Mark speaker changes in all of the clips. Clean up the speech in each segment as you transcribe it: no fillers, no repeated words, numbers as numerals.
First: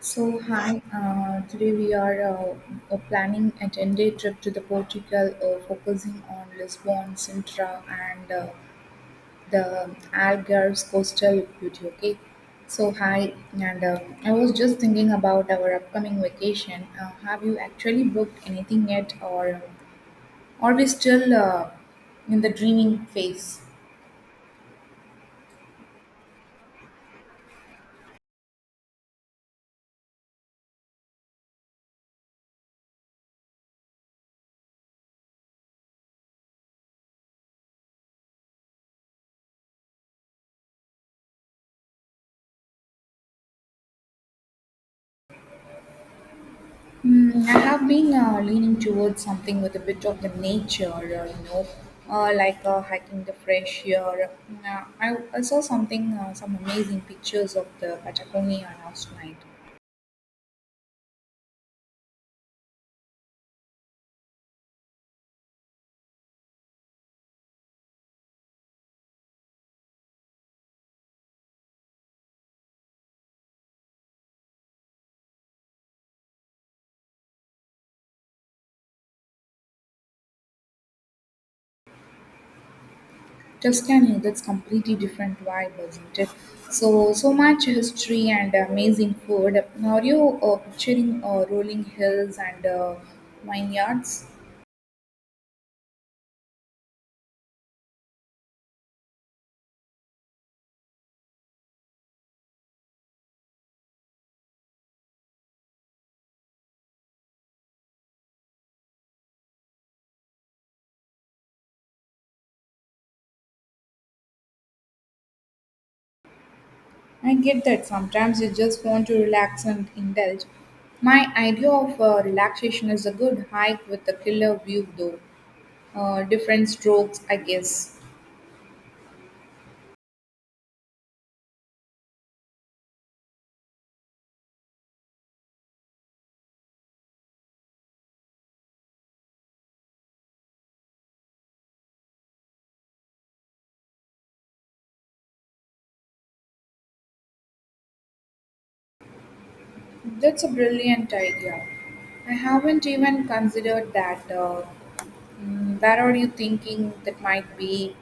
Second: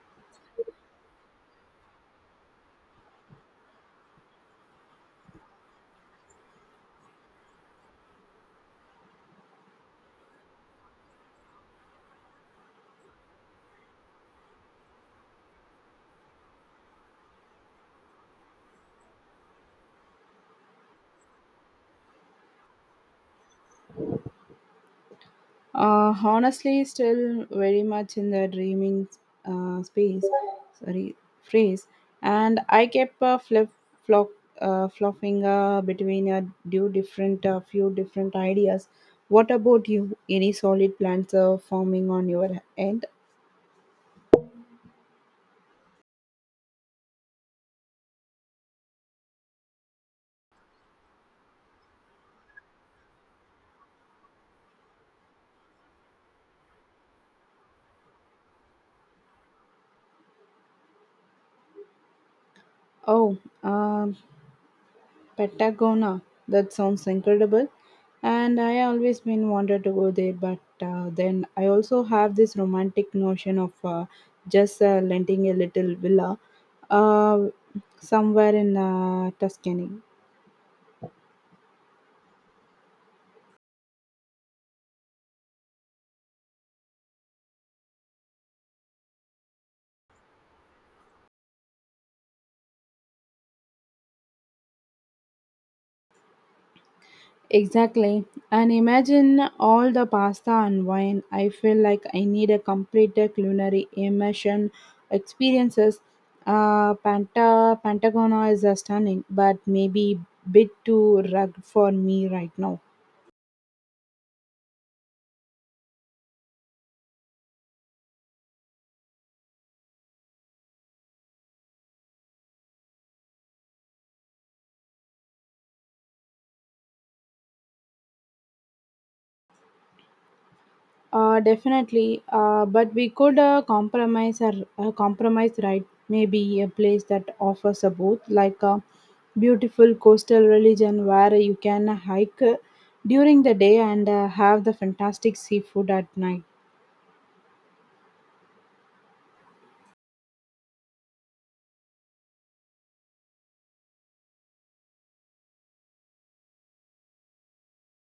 Speaker 1: So, hi, today we are planning a 10-day trip to the Portugal, focusing on Lisbon, Sintra, and the Algarve's coastal beauty. Okay, so hi, and I was just thinking about our upcoming vacation. Have you actually booked anything yet, or are we still in the dreaming phase?
Speaker 2: Honestly, still very much in the dreaming space, sorry, phrase. And I kept flip flop flopping between a few different ideas. What about you? Any solid plans forming on your end?
Speaker 1: Mm, I have been leaning towards something with a bit of the nature, like hiking the fresh air. I saw something, some amazing pictures of the Patagonia last night.
Speaker 2: Oh, Patagonia. That sounds incredible. And I always been wanted to go there, but then I also have this romantic notion of just renting a little villa uh, somewhere in Tuscany.
Speaker 1: Tuscany, that's completely different vibe, isn't it? So much history and amazing food. Are you picturing rolling hills and vineyards?
Speaker 2: Exactly. And imagine all the pasta and wine. I feel like I need a complete culinary immersion experiences. Pantagona is stunning, but maybe bit too rugged for me right now.
Speaker 1: I get that sometimes you just want to relax and indulge. My idea of relaxation is a good hike with a killer view, though. Different strokes, I guess.
Speaker 2: Definitely, but we could compromise, right? Maybe a place that offers a both, like a beautiful coastal religion where you can hike during the day and have the fantastic seafood at night.
Speaker 1: That's a brilliant idea. I haven't even considered that. Where are you thinking that might be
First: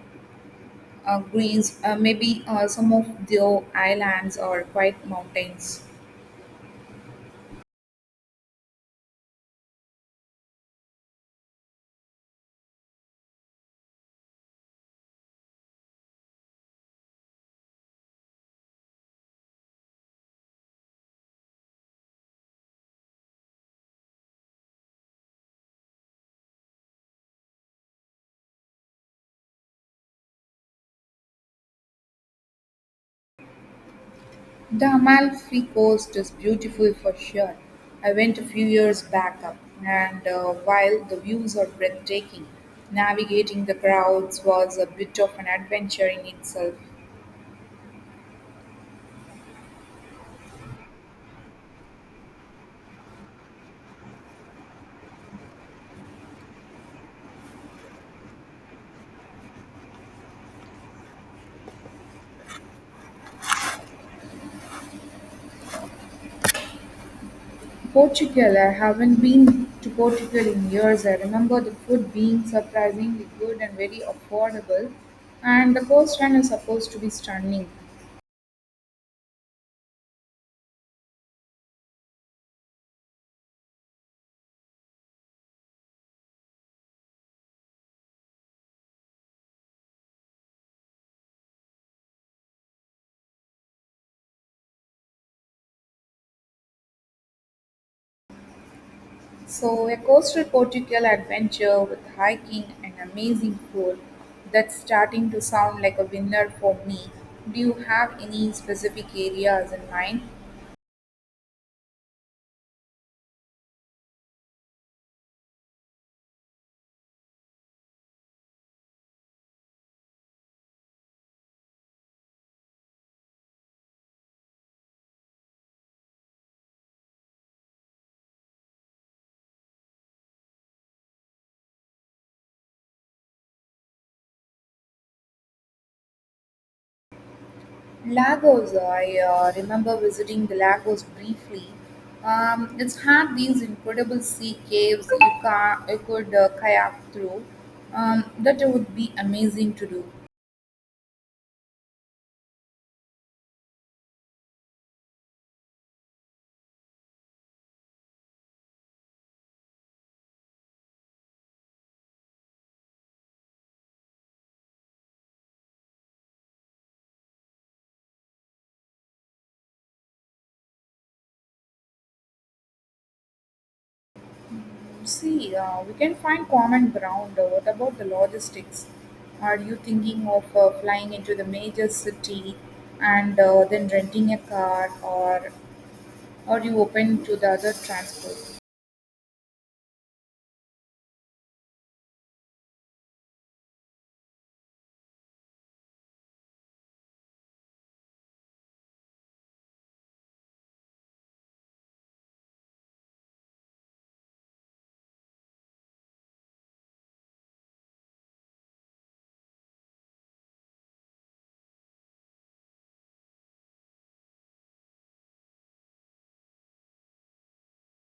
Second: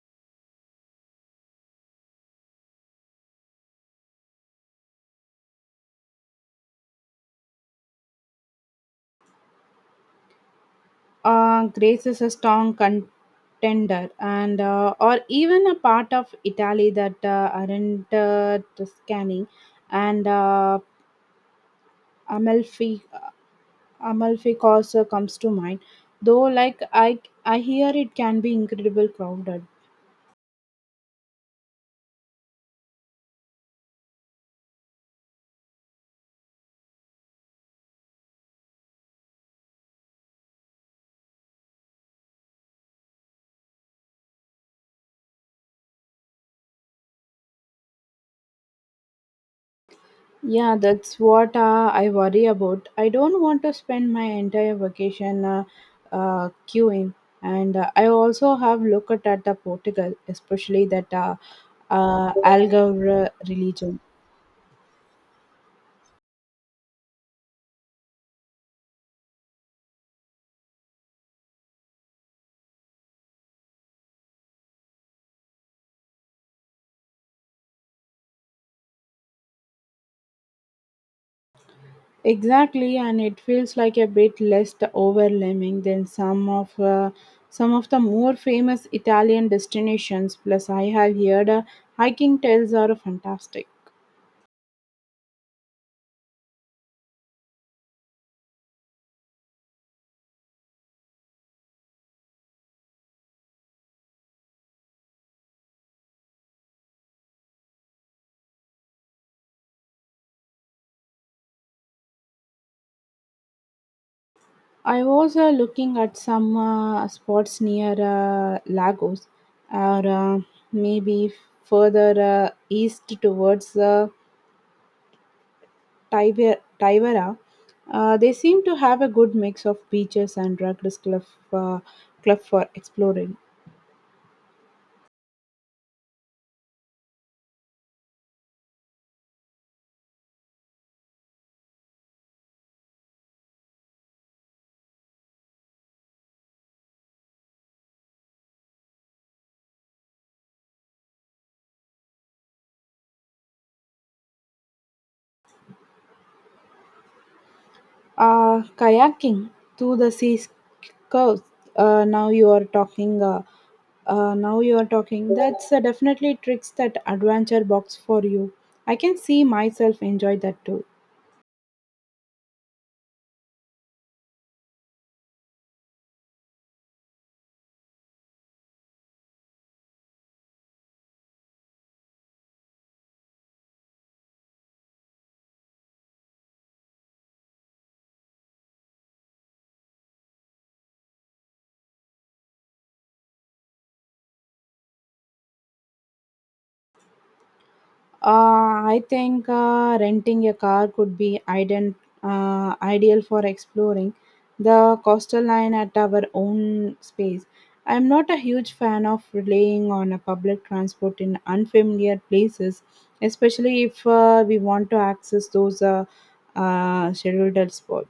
Speaker 1: Greece, maybe some of the islands or quiet mountains?
Speaker 2: Greece is a strong contender, and or even a part of Italy that aren't Tuscany and Amalfi Amalfi Coast comes to mind, though like I hear it can be incredible crowded.
Speaker 1: The Amalfi Coast is beautiful for sure. I went a few years back up, and while the views are breathtaking, navigating the crowds was a bit of an adventure in itself.
Speaker 2: Yeah, that's what I worry about. I don't want to spend my entire vacation queuing, and I also have looked at the Portugal, especially that Algarve religion.
Speaker 1: Portugal, I haven't been to Portugal in years. I remember the food being surprisingly good and very affordable, and the coastline is supposed to be stunning.
Speaker 2: Exactly, and it feels like a bit less the overwhelming than some of the more famous Italian destinations. Plus, I have heard hiking trails are fantastic.
Speaker 1: So, a coastal Portugal adventure with hiking and amazing food that's starting to sound like a winner for me. Do you have any specific areas in mind?
Speaker 2: I was looking at some spots near Lagos, or maybe further east towards Tibera. They seem to have a good mix of beaches and rugged cliff, uh, cliff for exploring.
Speaker 1: Lagos, I remember visiting the Lagos briefly. It's had these incredible sea caves you could kayak through. That would be amazing to do.
Speaker 2: Kayaking to the sea coast. Uh, now you are talking. Uh, Now you are talking. That's definitely tricks that adventure box for you. I can see myself enjoy that too.
Speaker 1: See, we can find common ground. What about the logistics? Are you thinking of flying into the major city and then renting a car, or are you open to the other transport?
Speaker 2: I think renting a car could be ideal for exploring the coastal line at our own space. I'm not a huge fan of relying on a public transport in unfamiliar places, especially if we want to access those scheduled spots.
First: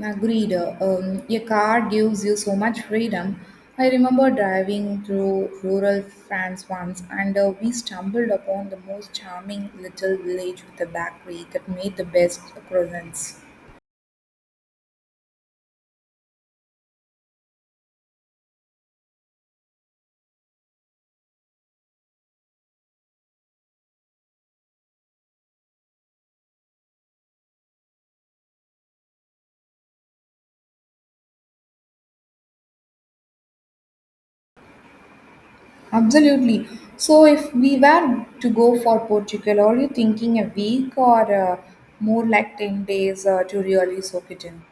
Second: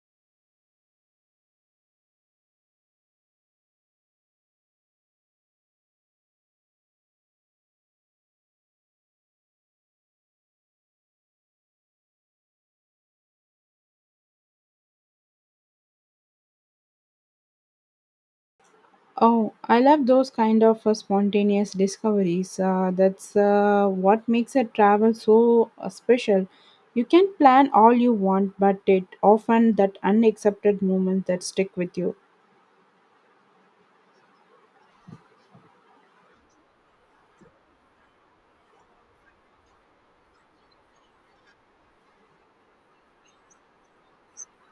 Speaker 1: Agreed. Um, a car gives you so much freedom. I remember driving through rural France once, and we stumbled upon the most charming little village with a bakery that made the best croissants.
Speaker 2: Oh, I love those kind of spontaneous discoveries. That's what makes a travel so special. You can plan all you want, but it often that unaccepted moment that stick with you.
Speaker 1: Absolutely. So, if we were to go for Portugal, are you thinking a week or more like 10 days to really soak it in?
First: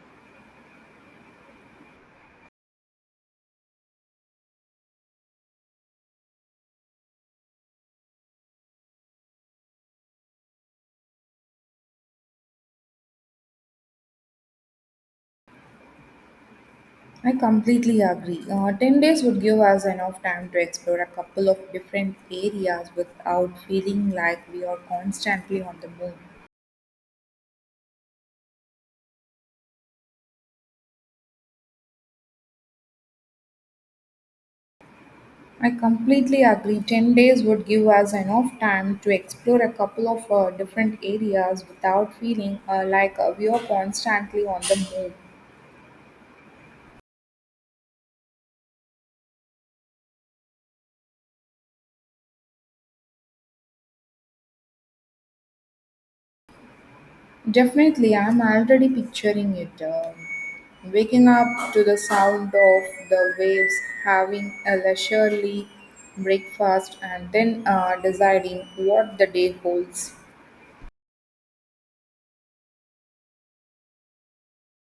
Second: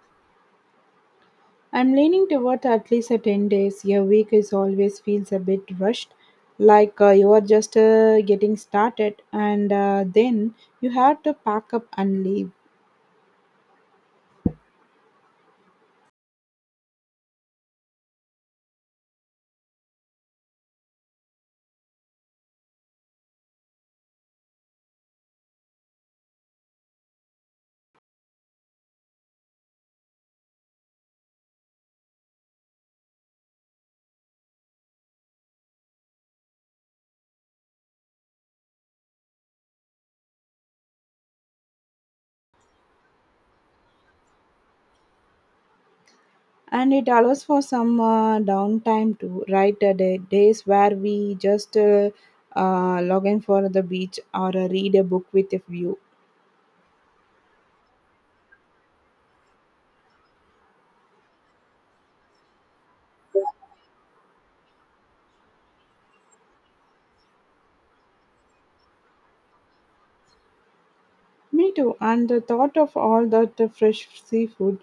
Speaker 2: I'm leaning toward at least a 10 days. Your week is always feels a bit rushed, like you are just getting started, and then you have to pack up and leave.
Speaker 1: I completely agree. 10 days would give us enough time to explore a couple of different areas without feeling like we are constantly on the move. I completely agree. 10 days would give us enough time to explore a couple of different areas without feeling like we are constantly on the move.
Speaker 2: And it allows for some downtime too, right? The days where we just log in for the beach or read a book with a view.
Speaker 1: Definitely, I'm already picturing it. Um, waking up to the sound of the waves, having a leisurely breakfast, and then deciding what the day holds.
Speaker 2: Me too, and the thought of all that fresh seafood,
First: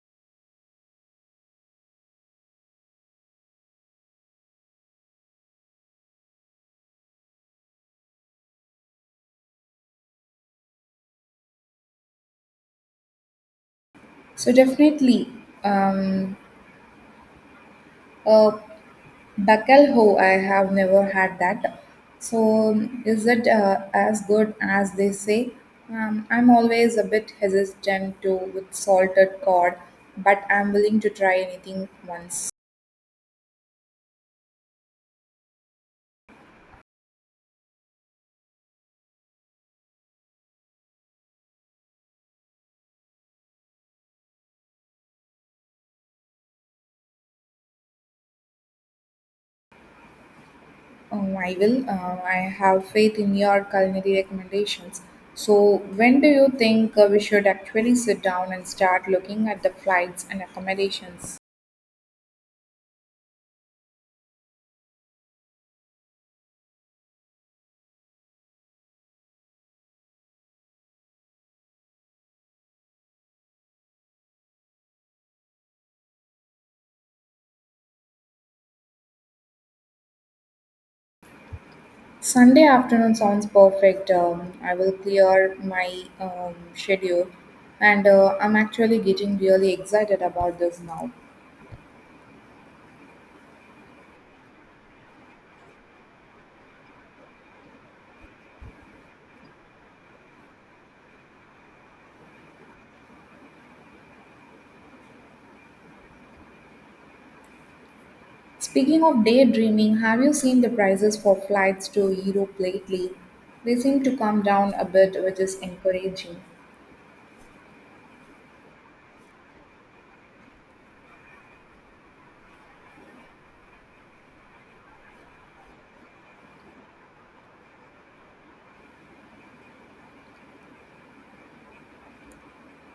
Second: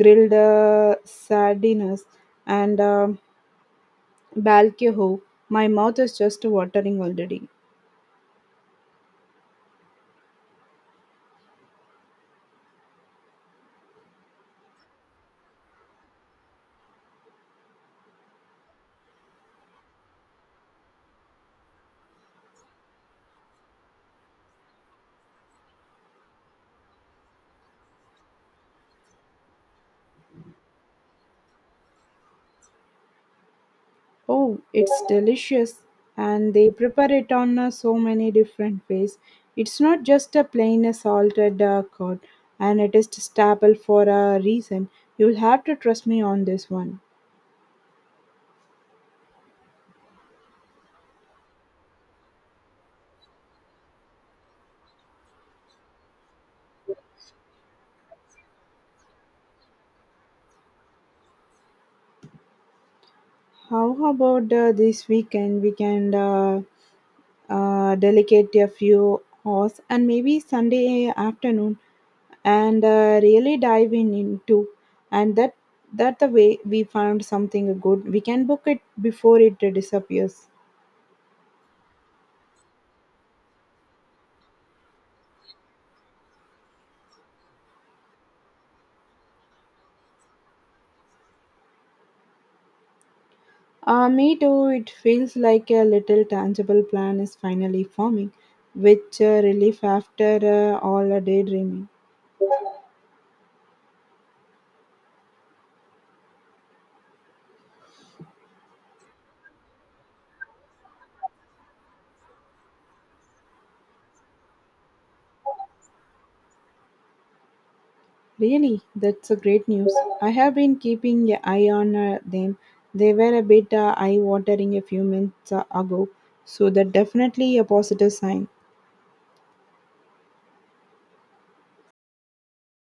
Speaker 2: grilled sardines and balcony, my mouth is just watering already.
Speaker 1: So, definitely, um, a bacalhau, I have never had that. So, is it as good as they say? I'm always a bit hesitant to with salted cod, but I'm willing to try anything once.
Speaker 2: Oh, it's delicious. And they prepare it on so many different ways. It's not just a plain salted curd, and it is staple for a reason. You'll have to trust me on this one.
Speaker 1: Oh, I will. I have faith in your culinary recommendations. So, when do you think we should actually sit down and start looking at the flights and accommodations?
Speaker 2: How about this weekend? We can delegate a few hours and maybe Sunday afternoon, and really dive in into, and that the way we found something good, we can book it before it disappears.
Speaker 1: Sunday afternoon sounds perfect. I will clear my schedule, and I'm actually getting really excited about this now.
Speaker 2: Me too, it feels like a little tangible plan is finally forming, which relief after all the daydreaming.
Speaker 1: Speaking of daydreaming, have you seen the prices for flights to Europe lately? They seem to come down a bit, which is encouraging.
Speaker 2: Really, that's a great news. I have been keeping an eye on them. They were a bit eye watering a few minutes ago, so that definitely a positive sign.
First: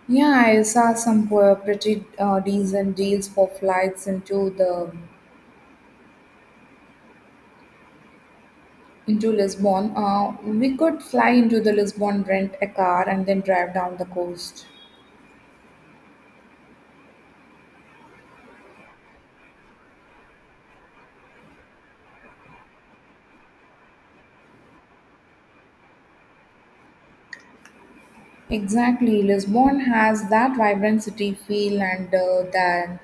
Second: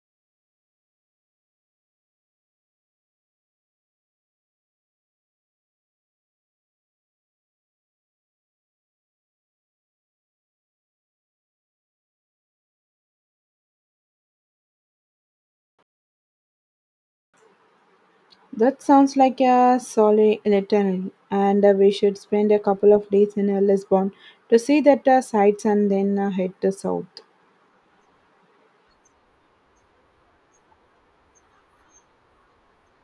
Speaker 1: Yeah, I saw pretty decent deals for flights into Lisbon. We could fly into the Lisbon, rent a car, and then drive down the coast.
Speaker 2: That sounds like a solid itinerary, and we should spend a couple of days in Lisbon to see that sights and then head to south.
Speaker 1: Exactly, Lisbon has that vibrant city feel, and then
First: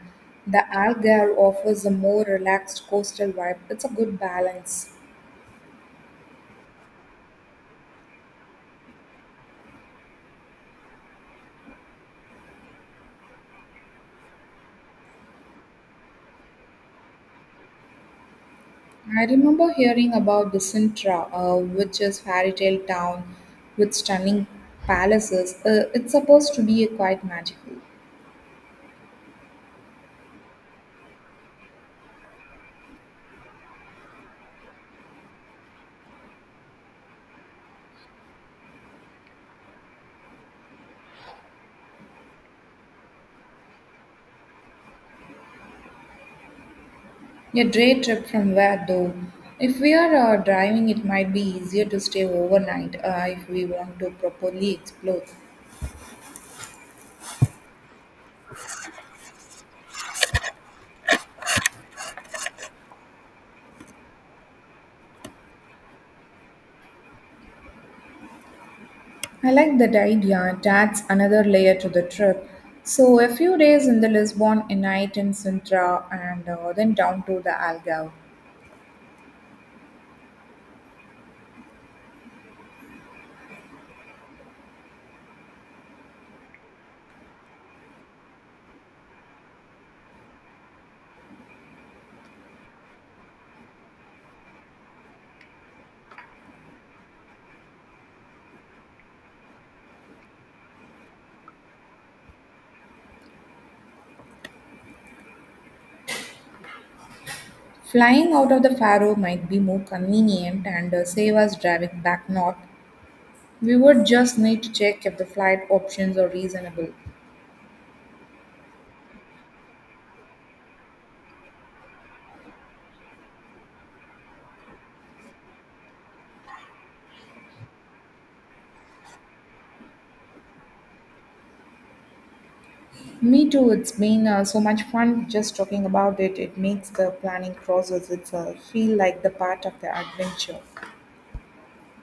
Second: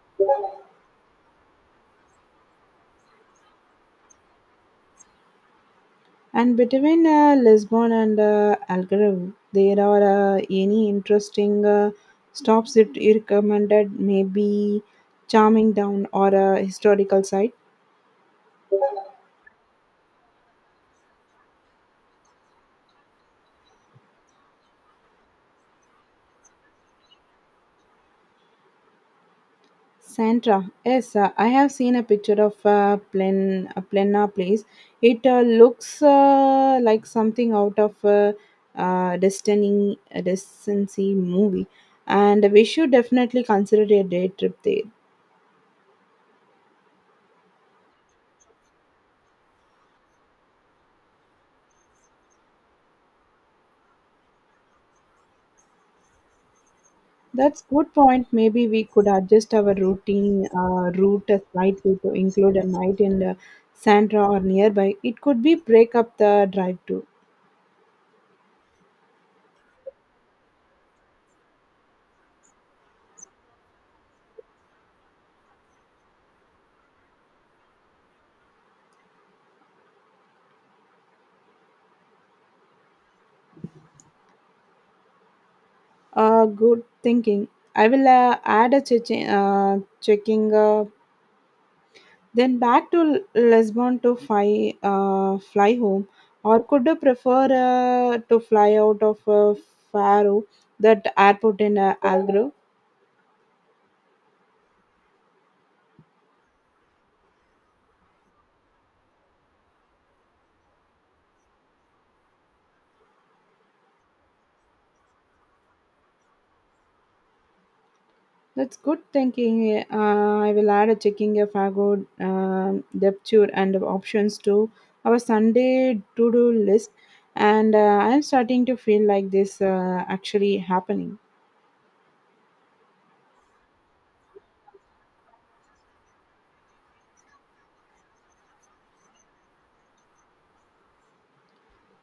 Speaker 1: the Algarve offers a more relaxed coastal vibe. It's a good balance.
Speaker 2: And between Lisbon and Algarve, there are any interesting stops that you recommended? Maybe charming down or a historical site?
Speaker 1: I remember hearing about the Sintra, which is fairy tale town with stunning palaces. It's supposed to be quite magical.
Speaker 2: Sandra, yes, I have seen a picture of Plena place. It looks like something out of a Destiny movie, and we should definitely consider a day trip there.
Speaker 1: Your day trip from where though? If we are driving, it might be easier to stay overnight if we want to properly explore.
Speaker 2: That's good point. Maybe we could adjust our routine route slightly to include a night in the Sandra or nearby. It could be break up the drive too.
Speaker 1: I like that idea. It adds another layer to the trip. So a few days in the Lisbon, a night in Sintra, and then down to the Algarve.
Speaker 2: Good thinking. I will add a checking. Then back to Lisbon to fly home, or could you prefer to fly out of Faro, that airport in Algarve?
Speaker 1: Flying out of the Faro might be more convenient and save us driving back north. We would just need to check if the flight options are reasonable.
Speaker 2: That's good thinking. I will add a checking of Fago depth and options to our Sunday to do list. And I'm starting to feel like this actually happening.
Speaker 1: Me too. It's been so much fun just talking about it. It makes the planning process itself feel like the part of the adventure.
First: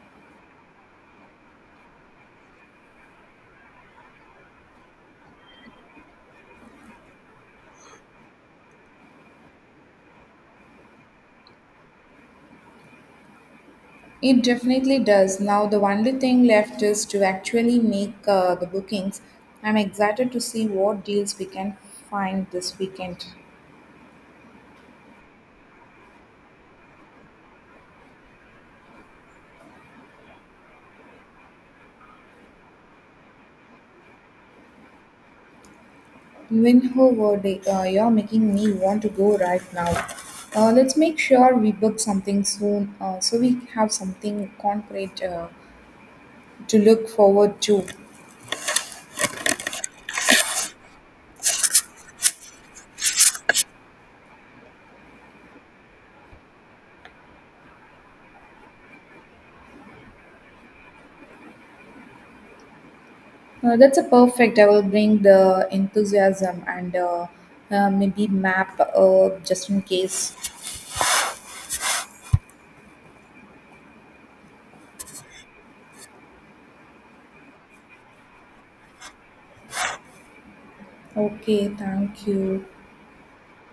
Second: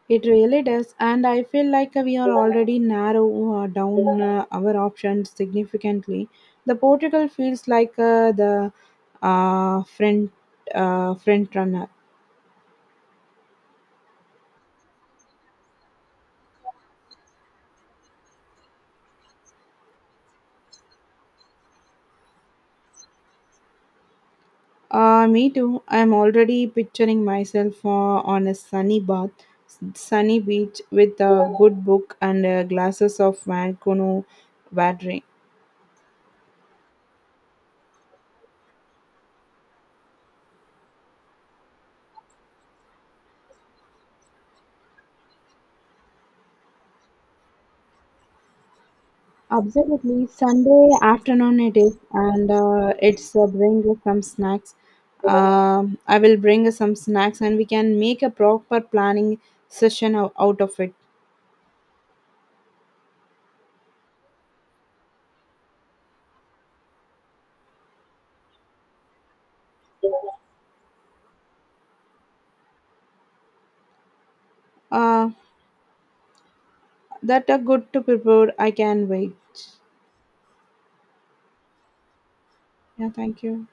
Speaker 2: It really does. And I feel like we are already narrow down our options significantly. The Portugal feels like the uh, front, front runner.
Speaker 1: It definitely does. Now, the only thing left is to actually make the bookings. I'm excited to see what deals we can find this weekend.
Speaker 2: Me too. I'm already picturing myself on a sunny beach with a good book and glasses of Vancouver watering.
Speaker 1: Whenever they, you're making me want to go right now. Let's make sure we book something soon so we have something concrete to look forward to.
Speaker 2: Absolutely. Sunday afternoon it is, and it's bring some snacks. I will bring some snacks and we can make a proper planning session out of it.
Speaker 1: That's a perfect. I will bring the enthusiasm and maybe map just in case.
Speaker 2: Uh, that are good to prepare. I can wait.
Speaker 1: Okay, thank you.
Speaker 2: Yeah, thank you.